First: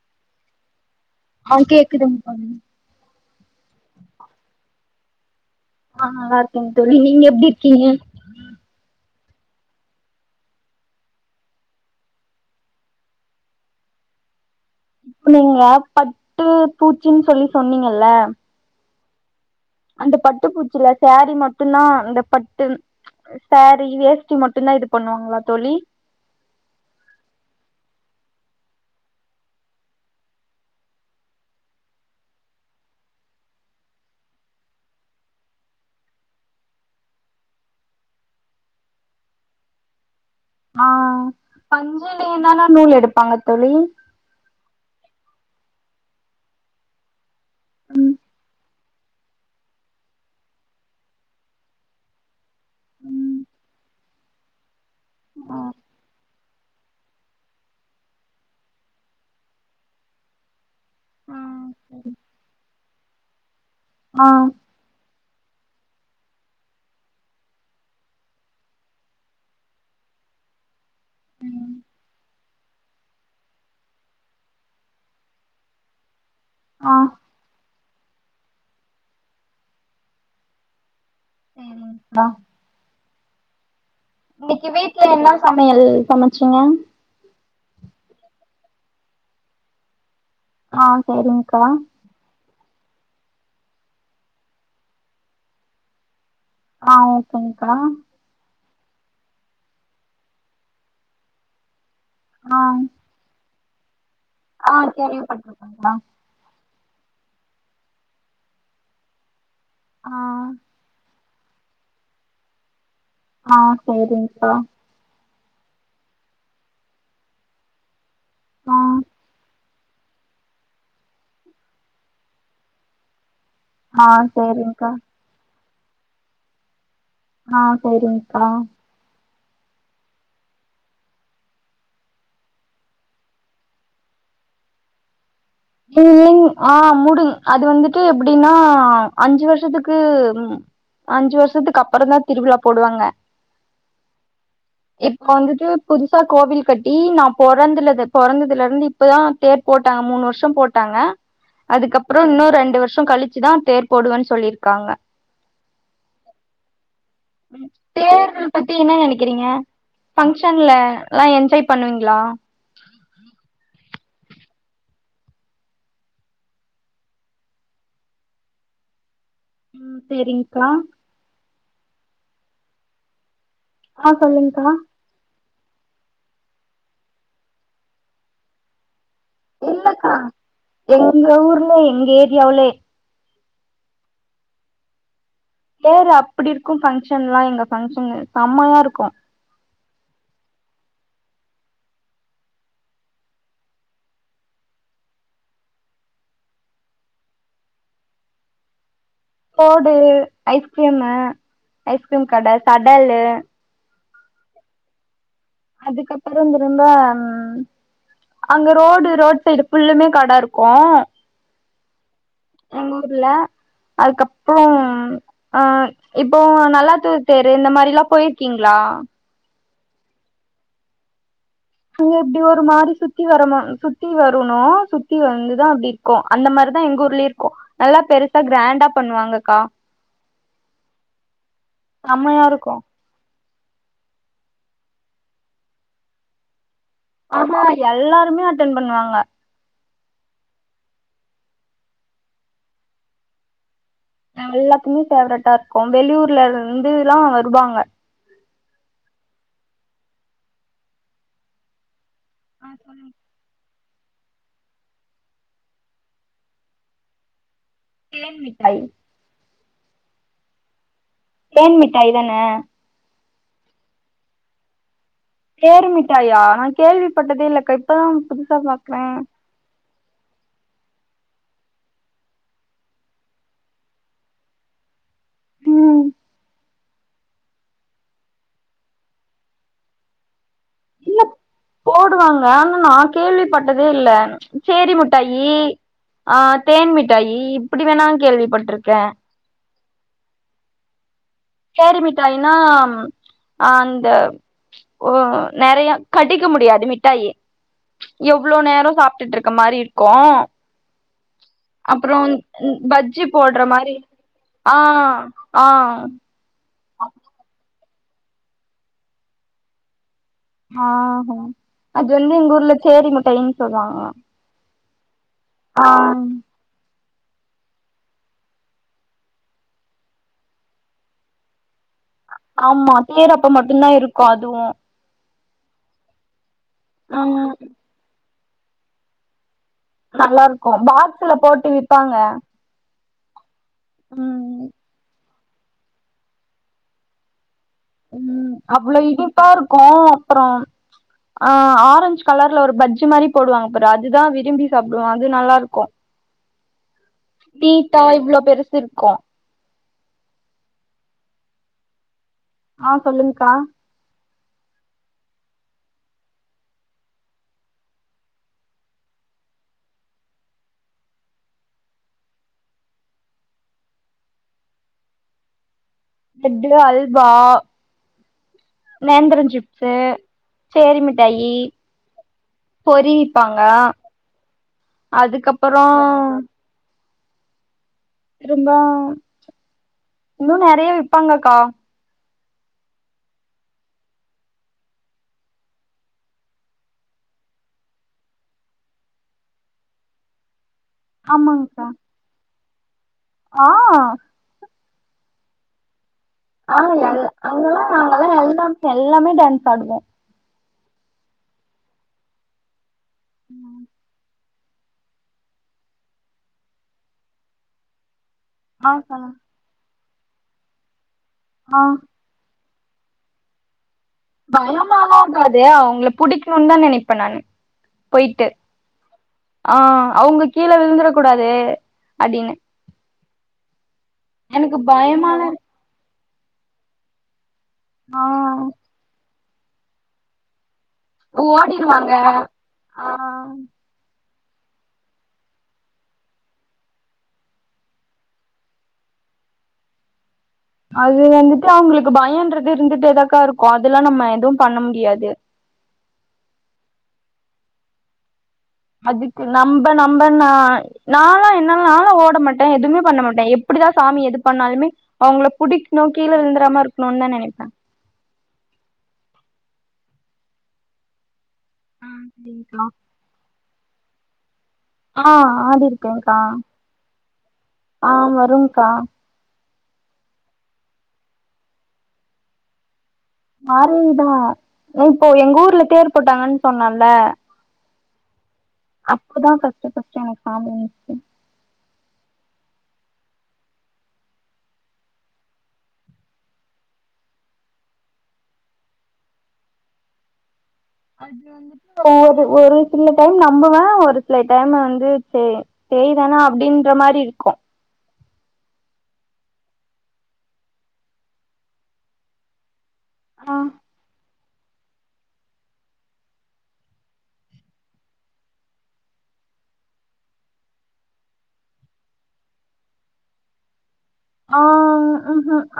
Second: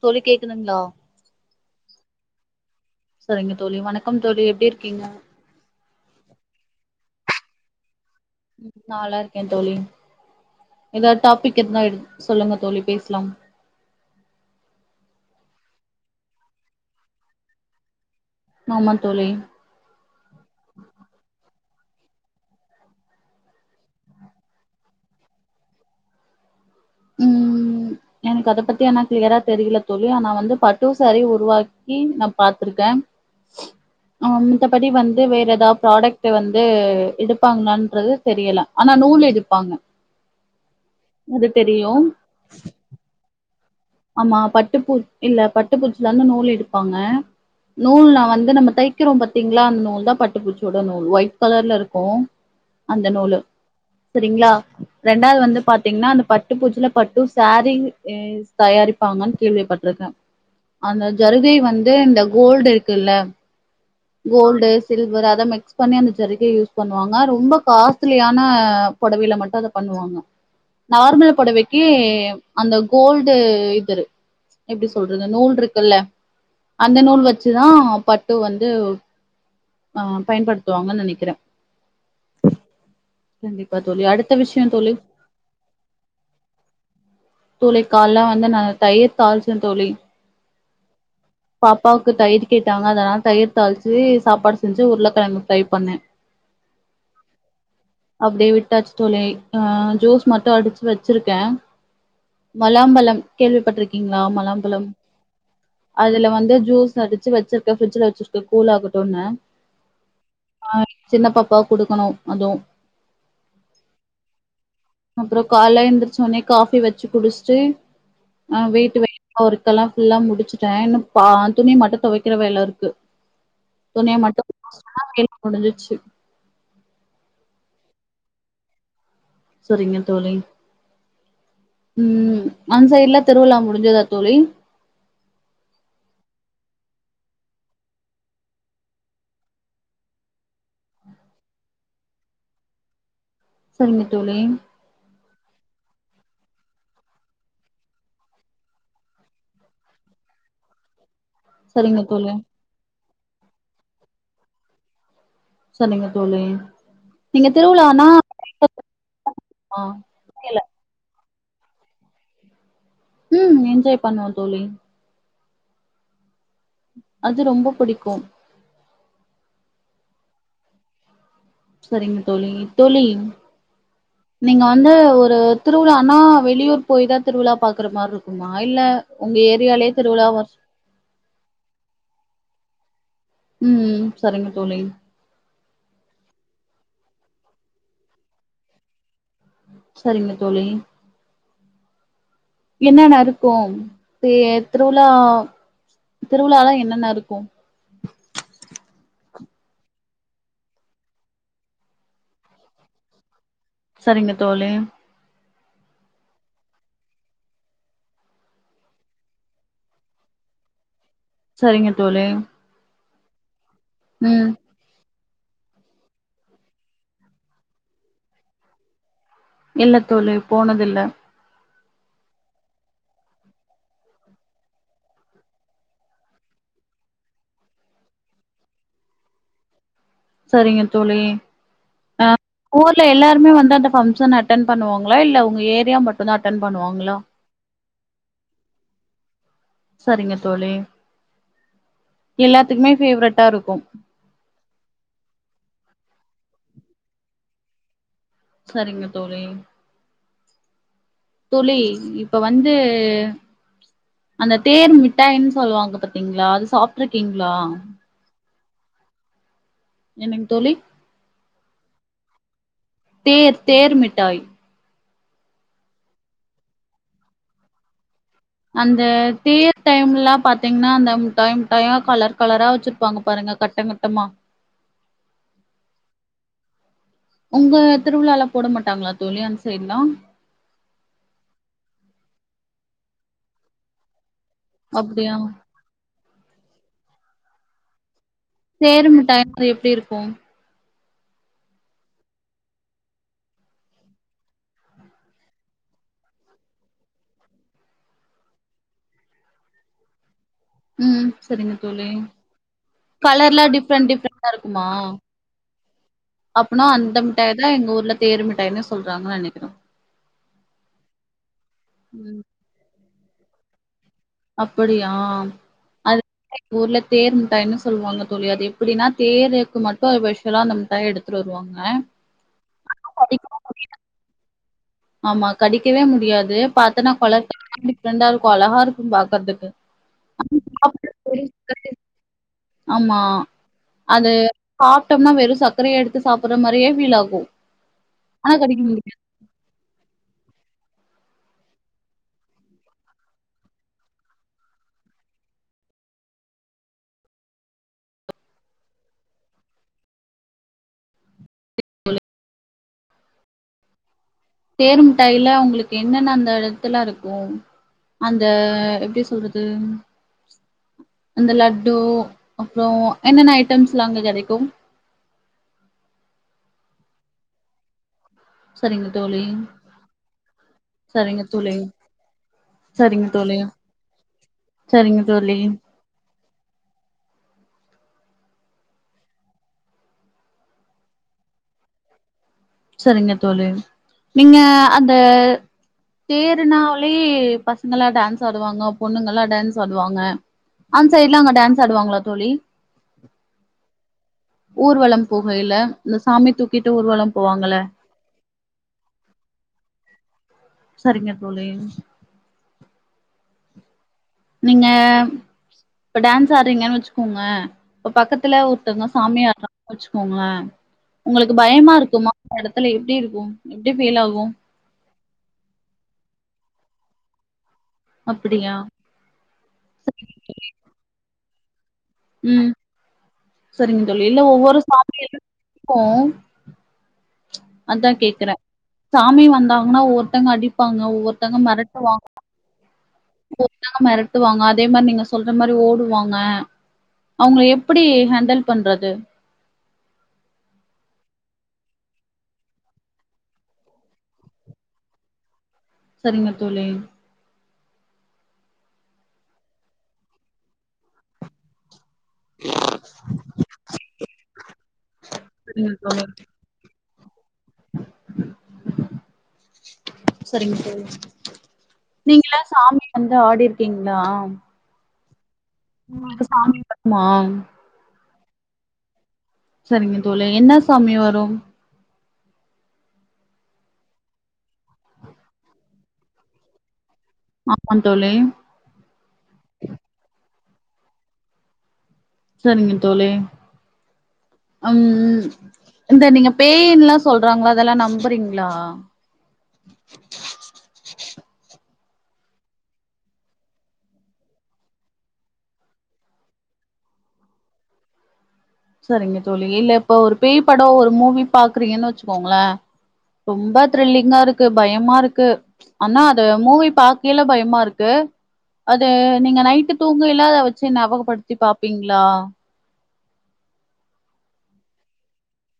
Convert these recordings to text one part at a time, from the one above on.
தோழி கேக்குதுங்ளா ஆ கேக்குதுங் தோழி சரிங்க தோழி வணக்கம் தோழி எப்டி இருக்கீங்க? ஆ நல்லாருக்கேங் தோழி நீங்க எப்டி இருக்கீங்க? நா நல்லாருக்கே தோழி எதா டாபிக் இருந்தா எடு சொல்லுங்க தோழி பேசலாம் புழுவா பட்டு பூச்சின் சொல்லி சொன்னீங்கள்ல ன்ன தோழி அந்த பட்டுப்பூச்சில சாரீ மட் டுந்தா இந்த பட்டு சாரீ வேஷ்டி மட்டுந்தா இது பண்ணுவாங்ளா தோழி ம் எனக்கு அத பத்தி ஆனா கிளியரா தெரியில தோழி ஆனா வந்து பட்டு சேரீ உருவாக்கி நா பாத்துருக்கே ஆ மித்தபடி வந்து வேற எதா ப்ராடக்ட்டு வந்து எடுப்பாங்லான்றது தெரியல ஆனா நூல் எடுப்பாங்க ஆ அது தெரியு பஞ்சுலந்தான நூல் எடுப்பாங்க தோழி டுப்பூ இல்ல பட்டுப்பூச்சிலருந்து நூல் எடுப்பாங்க ம் நூல்ல வந்து நம்ம தை க்கிறோ பாத்தீங்ளா அந்த நூல் தா பட்டு பூச்சியோட நூல் ஒயிட் கலர்லருக்கு அந்த நூலு ம் சரிங்ளா ரெண்டாவது ஆ வந்து பாத்தீங்னா அந்த பட்டு பூச்சில பட்டு சேரீ எ தயாரிப்பாங்கன் கேள்விப்பட்ருக்கே அந்த ஆ ஜரிகை வந்து சரி இந்த கோல்டு இரு க்குல்ல ஆ கோல்டு சில்வர் அ த மிக்ஸ் பண்ணி அந்த ஜரிகை யூஸ் பண்ணுவாங்க ரொம்ப காஸ்லியான பொடவைல மட்டு அத பண்ணுவாங்க நார்மல் ம் பொடவக்கி அந்த கோல்டு இதுரு எப்டி சொல்றது நூல்ருக்குல்ல ஆ அந்த நூல் வச்சு தா பட்டு வந் து அ பயன்படுத்துவாங்கன் நெனக்கிறே ம் ம் [unintelligible] கண்டி இன்னைக்கு வீட்டுல என்ன சமையல் சமைச்சீங்க தோழி கால்ல வந்து நா தயிர் தாழிச்சே தோழி ஆ சரிங்க்கா பாப்பாவுக்கு தயிர் கேட்டாங்க அதல்லா தயிர் தாழிச்சி சாப்பாடு செஞ்சு உருளை கிழங்கு ஃப்ரை பண்ணே ஆ ஓகேங்க்கா ட்டாச்சு தோழி அ ஜுஸ் மட்டு அடிச்சு வச்சிருக்கே ஆ மொலாம்பலம் கேள்விபட்டிருக் கீங்களா ஆ மொலாம்பழம் கேள்விப்பட்ருக்கேங்க்கா அதுல வந்து ஜூஸ் கஅடிச்சு வச்சிருக்கே ஃபிரிட்ஜுல வச்சிரு கு கூலாகட்டும்னு ஆ சின்ன பாப்பாக்கு கொடுக்கணு அது ஆ சேரிங்க்கா அப்பறோ கால்ல எந்திரிச்ச உன்னே காஃபி வச்சு குடிச்சுட்டு ஆ வீட்டு வெய் ஒர்க்கல்லா ஃபுல்லா முடிச்சுட்டே இன்னு பா துணி மட்டு துவைக்கிற வேல இருக்கு துணைய ஆ மட்டும் வாஸ் சேரிங்க்கா பன்னா முடிஞ்சிச்சு ச ஆ சரிங்க்கா சரிங்க தோழி உ அந் சைடுலா திருவிழா முடிஞ்சதா தோழி ஆ முடுங அது வந்துட்டு எப்படின்னா அஞ்சு வருஷத்துக்கு அஞ்சு வருஷத்துக்கு அப்பந் தா திருவிழா போடுவாங்க சரிங்க தோழி இப்ப வந்துட்டு புதுசா கோவில் கட்டி நா பொறந்திலது பொறந்ததுல இருந்து இப்பதா தேர் போட்டாங்க மூணு வருஷோ [unintelligible] போட்டாங்க சரிங்க அதுக்கப்புற தோழி இன்னு ரெண்டு வருஷோ கழிச் ச்சுதா தேர் போடுவன்னு சொல்லியிருக்காங்க சரிங்க தோழி நீங்க திருவிழானா தேர்தல் பத்தி என்ன நெனைக்கிறீங்க ஃபங்சன்ல அதலா என்ஜாய் பண்ணுவீங்களா உ என்ஜாய் பண்ணுவோ தோழி அது ரொம்ப புடிக்கு உ சரிங்க்கா சரிங்க தோழி தோழி ஆ நீங்க சொல்லுங்க்கா வந்து ஒரு திருவிழானா வெளியூர் போய்தா திருவிழா பார்க்குற மாரி இருக்குமா இல்ல உங்க ஏரியாலயே இல்லக்கா திருவிழா வர்ஷ் எங்க ஊர்ல எங்க ஏ எவ்ளே உம் சரிங்க தோழி தேரு அப்டி இருக்கு ஃபங்க்ஷன்லா எங்க ஃபங்க்ஷன் செம்மயா இருக்கு சரிங்க தோழி என்னென்ன இருக்கு தேர் திருவுழா திருவுழாலா என்னென்ன இருக்கு தோடு ஐஸ்கிரீமு ஐஸ்கிரீம் கட கடலு சரிங்க தோழி அதுக்கப்புறோ ரொம்ப அங்க ரோடு ரோடு சைடு ஃபுல்லுமே கட இருக்கு சரிங்க தோழி புல ம் அதுக்கப்றோம் அ இப்போ நல்லாத்தூர் தேரு இந்த மாரில்லா போயிருக்கீங்ளா இல்ல தோழி போனது இல்ல அங்க அப்டி ஒரு மாரி சுத்தி வரணு ம் சுத்தி வரணோ சுத்தி வந்துதா அப்டி இருக்கு அந்த மாரிதா எங்க ஊர்லயே இருக்கு நல்லா பெருசா கிராண்டா பண்ணுவாங்கக்கா சரிங்க தோழி அ செம்மையா இருக்கு ஊர்ல எல்லாருமே வந்து அந்த பங்க்ஷன் அட்டன் பண்ணுவங்ளா இல்ல உங்க ஏரியா மட்டுதா அட்டன் பண்ணுவாங்ள ஆமா எல்லாருமே அட்டன் பண்ணுவாங்க சரிங்க தோழி எல்லாத்துக்குமே பேவரட்டா இருக்கு ம் எல்லாத்துக்குமே பேவரட்டா இருக்கு வெளியூர்ல இருந்துலா வருவாங்க சரிங்க தோழி தோழி ப் இப்ப வந்து.. அந்த தேர் மிட்டாய்னு சொல்லுவாங்க பாத்தீங்ளா அத சாப்ட்டுருக்கீங்ளா தேன் மிட்டாய் என்னங்க தோழி தேன் மிட்டாய் தான தேர் தேர் மிட்டாய் தேருமிட்டாயா நா கேள்விப்பட்டதே இல்லக்கா இப்பதா புதுசா அந்த பாக்குறே தேர் டைம்லா பாத்தீங்னா அந்த முட்டாய் முட்டாயா கலர் கலரா வச்சிருப்பாங்க பாருங்க கட்ட கட்டமா ம் உங்க திருவிழாலா போட மாட்டாங்க லா தோழி அந்த சைடுலா இல்ல போடுவாங்க ஆனா நா கேள்விப்பட்டதே இல்ல சேரி அப்டியா முட்டாயி ஆ தேன் மிட்டாயி இப்டி வேணா கேள்விப்பட்ருக்கே தேருமிட்டா க்ட்ரி எப்டி இருக் கு சோரு மிட்டாய்னா அந்த உ நெறைய கடிக்க முடியாது மிட்டாயி எவ்ள நேர சாப்ட்டுட்டு இருக்க மாரி இருக்கு ம் சரிங்க தோழி அப்ற பஜ்ஜி போட்ற கலர்லா மாரி டிஃப்ரெண்ட் டிஃப்ரெண்டா ஆ இருக்குமா ஆ அப்பனா அந்த மிட்டாய் தா எங்க ஊர் ந்த தேருமிட்டாயினு சொல்றாங்க நெனக்கற ஆ அது வந்து எங்க ஊர்ல சேரி முட் டைன் சொல்லுவாங்கலா அப்படியா அந் ந்து எங்க ஊர்ல தேன் மிட்டாயின்னு சொல்லுவாங்க தோழி அது எப்படினா தேனுக்கு மட்டு ஒரு விஷலா அந்த மிட்டாய எடுத்துட்டு வருவாங்க ஆமா தேனு அப்ப மட்டுந்தா இருக்கு அதுவு ஆமா கடிக்கவே முடியாது பாத்தனா பல ம் [unintelligible] ரெண்டா ம்ப அழகா இருக்கு பாக்கர்துக்கு நல்லா இருக்கு பாக்ஸ்ல போட்டு விப்பாங்க ஆம்மா அது ம் சாப்ட்டம்னா வெறு சர்க்கரைய எடுத்து சாப்பர்ற மாரியே ஃபிலாகு ம் அவ்ள இனிப்பா இருக்க அப்றம் ஆ ஆரஞ்ச் கலர்ல ஒரு பஜ்ஜி மாரி போடுவாங்க பாரு அதுதா விரும்பி சாப்டுவ அது நல்லா இருக்கு டீட்டா இவ்ள பெருசு இருக்கு தி போல ஆ சொல்லுங்க்கா தேரு முட்டாயில உங்களுக்கு என்னென்ன அந்த த்துலா இருக்கு அந்த எப்டி சொல்றது அந்த லட்டு அப்றோ என்னென்ன ஐட்டம்ஸ்ல்லா அங்க கெடைக்கு லட்டு அல்வா சரிங்க தோழி, நேந்திரம் சிப்ஸு சேரி சரிங்க மிட்டாயி தோழி, சரிங்க தோழி, பொறிவிப்பாங்க சரிங்க தோழி, அதுக்கப்பறோ ரும்பா இன்னு நெறைய விப்பாங்கக்கா சரிங்க தோழி நீங்க அந்த தேர்னாலாலே பசங்கல்லா டான்ஸ் ஆடுவாங்க பொண்ணுங்கல்லா டான்ஸ் ஆடுவாங்க அந்த்சைட்லா அங்க டான்ஸ் ஆமாங்க்கா ஆடுவாங்களா தோழி ஆ ஊர்வலம் பொகையில ஆ அங்க அங்கதா நாங்கல்லா எல்லாமே எல்லாமே டான்ஸ் ஆடுவோ சரிங்க தோழி ம்‌ ம் நீங்க இப்ப டான்ஸ் ஆட்றீங்கன் வச்சுக்கோங்க இப்ப பக்கத் துல ஆ ஒருத்தங்க சொல்லுங் சாமி ஆட்றா வச்சுக்கோங்க உங்களுக்கு ஆ பயமா இருக்குமா அடத்துல எப்டி இருக்கு எ பயமால்லார்க்காது அவுங்கள புடிக்க னுன் தா நெனைப்பே நானு பொய்ட்டு அப்டியா ஆ சரி. அவுங்க கீழ விழுந்துற கூடாது அடின்னு ம் சரிங்க தோழி இல்ல ஒவ்வொரு சாமி இருக்கு [unintelligible] அதா ஆ கேக்குற சாமி வ வந்தாங்கனா ஒவ்வொருத்தங்க அடி ப்பாங்க ஒவ்வொருத்தங்க ஓடிருவாங்க மெரட்டுவாங்க ஆ ஒவ்வொர்த்தங்க மெற ட்டுவாங்க அதே மாரி நீங்க சொல்ற மாரி ஓடுவாங்க அவுங்கள எப்பிடி ஹேண்டில் பண்றது அது வந்துட்டு அவுங்ளுக்கு பயொன்றது இருந்துட்டேதாக்கா இருக்கு அதெல்லா நம்ம எதுவு பண்ண முடியாது சரிங்க தோழி அதுக்கு நம்ப நம்ப ந நாலா என்னல்லா ஓட மாட்டே எதுமே பண்ணமாட்டே எப்புடிதா சாமி எது பண்ணாலுமே அவுங்கள புடிக்னு கீழ விழுந்துறாம இரு க்னுன் தா நெனைப்பே செரிங்க தோழி ஆ நீங்கலா சரிங்க்கா சாமி வந்து ஆடிரு க்கீங்ளா ஆ‌ ஆடிருக்கேக்கா வருமா ஆ வ ருங்க்கா சரிங்க தோழி என்ன சாமி வரு [unintelligible] தா இப்போ எங்க ஊர்ல தேர் போட்டாங்கன் சொன்னல்ல ஆமா தோழி அப்பதா ஃபஸ்ட்டு ஃபஸ்ட்டு எனக் சாமி வன்ச்சு செரிங்க தோழி அம் இந்த நீங்க பேயின்லா சொல்றாங்ளா அதெல்லா நம்புறீங்ளா அது வந்துட்டு ஒரு ஒரு சில டைம் நம்புவ ஒரு சில டைம் வந்து சே பேய் தானா அப்டின்ற மாரி இருக்கும் செரிங்க தோழி இல்ல இப்போ ஒரு பேய் படோ ஒரு மூவி பாக்றீங்கனு வச்சுக்கோங்கள ரொம்ப த்ரில்லிங்கா இருக் க்கு பயமாருக்கு அன்னா அது மூவி பாகேல பயமாருக்கு அது நீங்க நைட்டு தூங்கைல அத வச்சு நாபகப்படுத்தி பாப்பீங்ளா ஆ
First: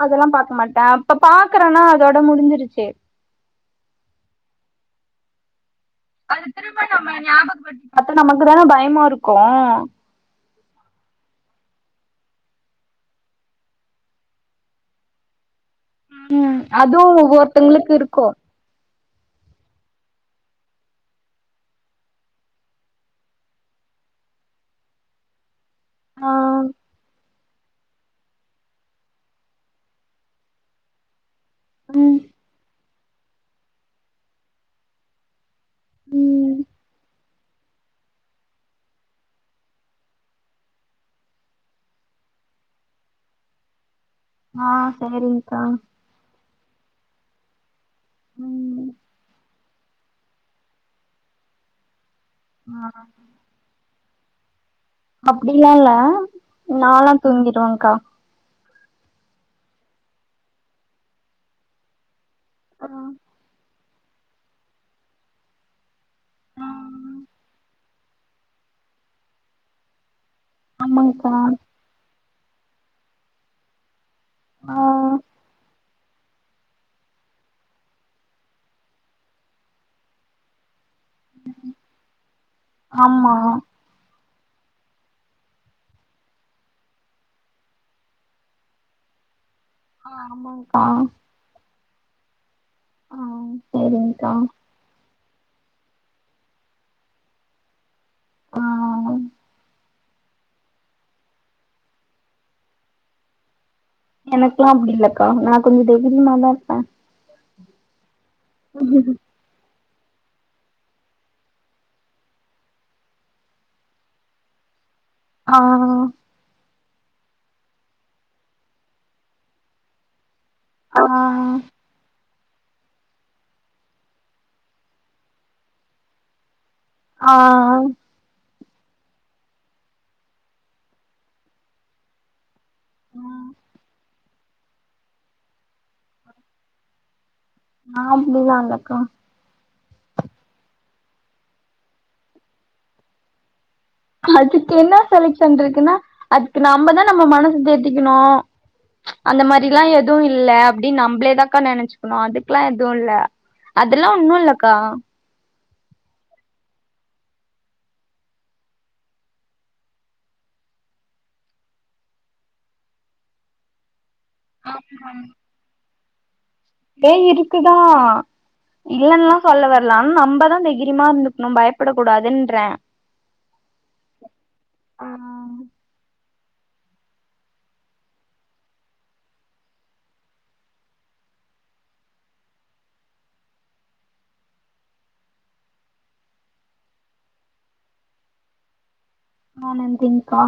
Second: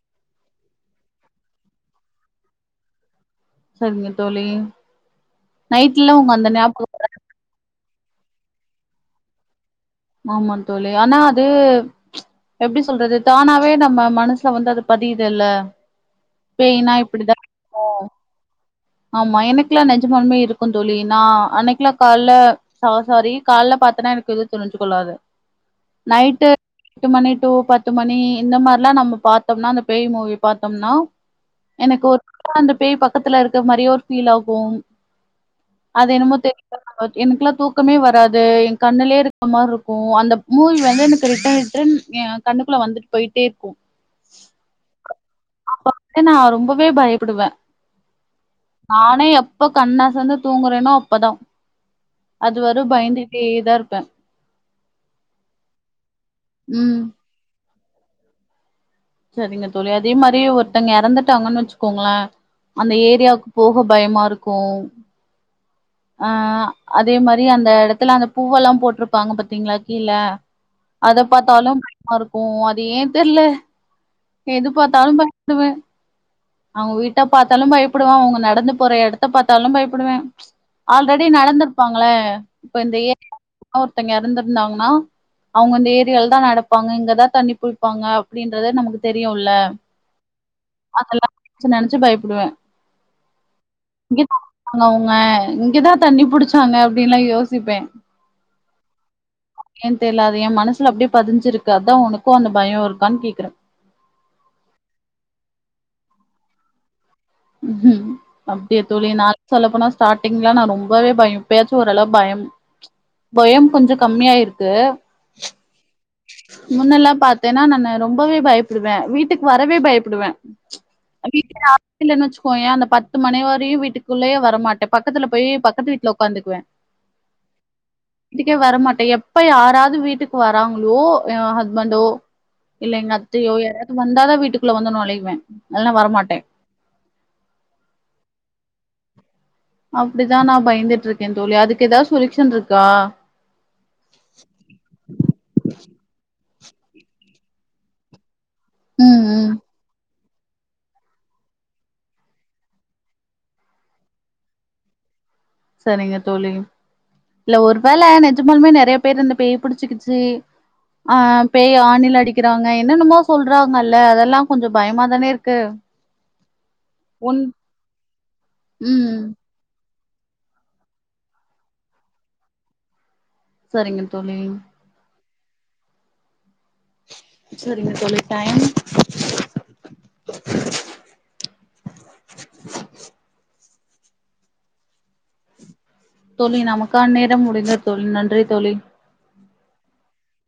அதெல்லா பாக்க மாட்ட அப்ப பாக்கறனா அதோட முடிஞ்சிருச்சி செரிங்க தோழி நைட்ல உங்க அது அந்த திரும்ப ஞாபகோ நம்ம ஞாபகப்படுத் அப்ப நமக்கு தானா பயமாருக்கும் ஆமா தோழி ஆனா அது எப்டி சொல்றது தானாவே நம்ம மனசுல வந்து அது பதியுதுதல்ல அதுவு ஒவ்வொருத்தங்ளுக்கு இருக்கும் ஆமா எனக்குலா நெசமாலுமே இருக்கும் தோழி நா அன்னக்கில கால்ல சா சாரி கால்ல பாத்தனா எனக்கு எதுவு தெரிஞ்சு கொள்ளாது ஆ நைட்டு எட்டு மணிட் இரவு பத்து மணி இந்த மாரிலா நம்ம பாத்தோம்னா அந்த பேய் மூவி பாத்தோம்னா எனக்கு ம் ஒர்கா அந்த பேய் பாக் புத்துல இருக் இருந்த மாரியே ஒரு ஃபீல் ஆகு அது என்னமோ ம் தெரில நம்ளுக் எனக்குலா தூக்கமே வராது எ கண்ணுலே இருக்க மாரி இருக்கும் அந்த மூவி வந்து எனக்கு ரிட்டன் ரிட்டன் எ கண்ணுக்குள்ள வந்துட் போய்ட்டே இருக்கும் ஆ செரி்ங்கா நா ரொம்பவே பயப்படுவ நானே எப் எப்போ கண் அசந்து தூங்குறனோ அப்ப தா அது ஆ வரும் பயந்துக்கிட்டே தா இருப்ப அப்டிலா இல்ல ம் நால்ளா தூங்கிருவ கா செரிங்க தோழி அதே மாரி ஒருத்தவங்க எறந்துட்டாங்கன்னு வச்சுக்கோங்களே அந்த ஏரியாவுக்கு போஹப் பயமாருக்கும் அ ஆ அதே மாரி அந்த எடத்துல அந்த பூவெல்லா போட்டுருப்பாங்க பத்தீங்ளா கீழ அத ஆமாங்க்கா பாத்தாலும் பயமாருக் ஓ அது ஏத்தெர்ல எது ஆ பாத்தாலு பண்ணுவே அவுங்க வீட்ட பார்த்தாலும் பயப்படுவே அவுங்க நடந்து போற எடத்த பார்த்தாலும் பயப்படுவே ஆல் ரெடி நடந்துருப்பாங்களே இப்ப இந்த ஆமா என் ஒருத்தங்க எறந்துப் இருந்தாங்கன்ன அவுங்க இந்த ஏரியால தா நடப்பாங்க இங்கதா தண்ணி புடிப்பாங்க அப்டின்றது நமக்கு தெரியுல்ல ஆ ஆமாக்கா ச நெனச்சு பயப்படுவே சேரிங்க்கா இங்கிதா அவுங் [unintelligible] இங்கதா தண்ணி புடிச்சாங்க அப்டின்ல்லா யோசிப்பே ஆ ஏன் தெர்லா என் மனசுல அப்டியே பதிஞ்சிருக்கு அதா உனக்கும் அந்த பயம் இருக்கா கேக்கறே எனக்கெல்லா அப்டி இல்லக்கா நா கொஞ்ச தைரியம்மாதா இருப்பே ம் ம் அப்டியே தோழி நா சொல்ல போனா ஸ்டாட்டிங்லா நா ரொம்பவே பயம் ப்பயாச்சு ஓரளவு பயம் பயம் கொஞ்ச கம்மியா ஆயிருக்கு க்கா முன்னெல்லா பாத்தேன்னா நானு ரொம்பவே பயப்படுவே வீட்டுக்கு வரவே பயப்படுவே ஆ வீட்ல [inaudible] போய்யே அந்த பத்து மணி வரையு வீட்டுக்குள்ளயே வரமாட்டே பக்கத்துல போய் பக்கத்து வீட்ல ஓக்காந்துக்குவே ஆ வீட்டுக்கு வரா மாட்டே எப்ப யாரவது வீட்டுக்கு வரங் ஓ ஏ அ ஹஸ்பண்டோ இல்லைங்க அத்தையோ யாராவது வந்தாத வீட்டுக்குள்ள வந்து நுழைவே இல்லனா வரமாட்டே ஆ போவாங்க அக்கா அப்டிதா நா பயந்துட்டு இருக்கே தோழி அதுக்கு ஏதாவது சொல்யூஷன் இருக்கா அதுக்கு என்ன சொல்க்ஷன் இருக்குன்னா அதுக்கு நம்ப தா நம்ம மனசு தேத்திக்கணு ம் அந்த ம் மாரி எல்லா எதுவு இல்லா அப்டின்ன நம்பளேதாக்கா நெனைச்சுக்கணும் அதுக்கெல்லா எதுவு இல்ல அதெல்லா ஒன்னு இல்லக்கா சரிங்க தோழி இல்ல ஒரு வேல நிஜமானாலுமே நெறைய பேரு இந்த பேய் புடிச்சுச்சு ஆ பேய் ஆணில அடிக்கறாங்க என்னென்னமோ சொல்றாங்கல்ல அத ல்லா கொஞ்ச பயமா தானே இருக்கு பேய் உன் இருக்குதா ம் இல்லன்லா சொல்ல வர நம் நம்பதா தைகரியம்மா இருந்துக்கணு பயப்படக் கூடாதுன்றே சரிங்க தோழி சரிங்க தோழி டைம் தோழி நமக்கான் நேரம் முடிந்த தோழி நன்றி தோழி ஆ நன்றிங்க்கா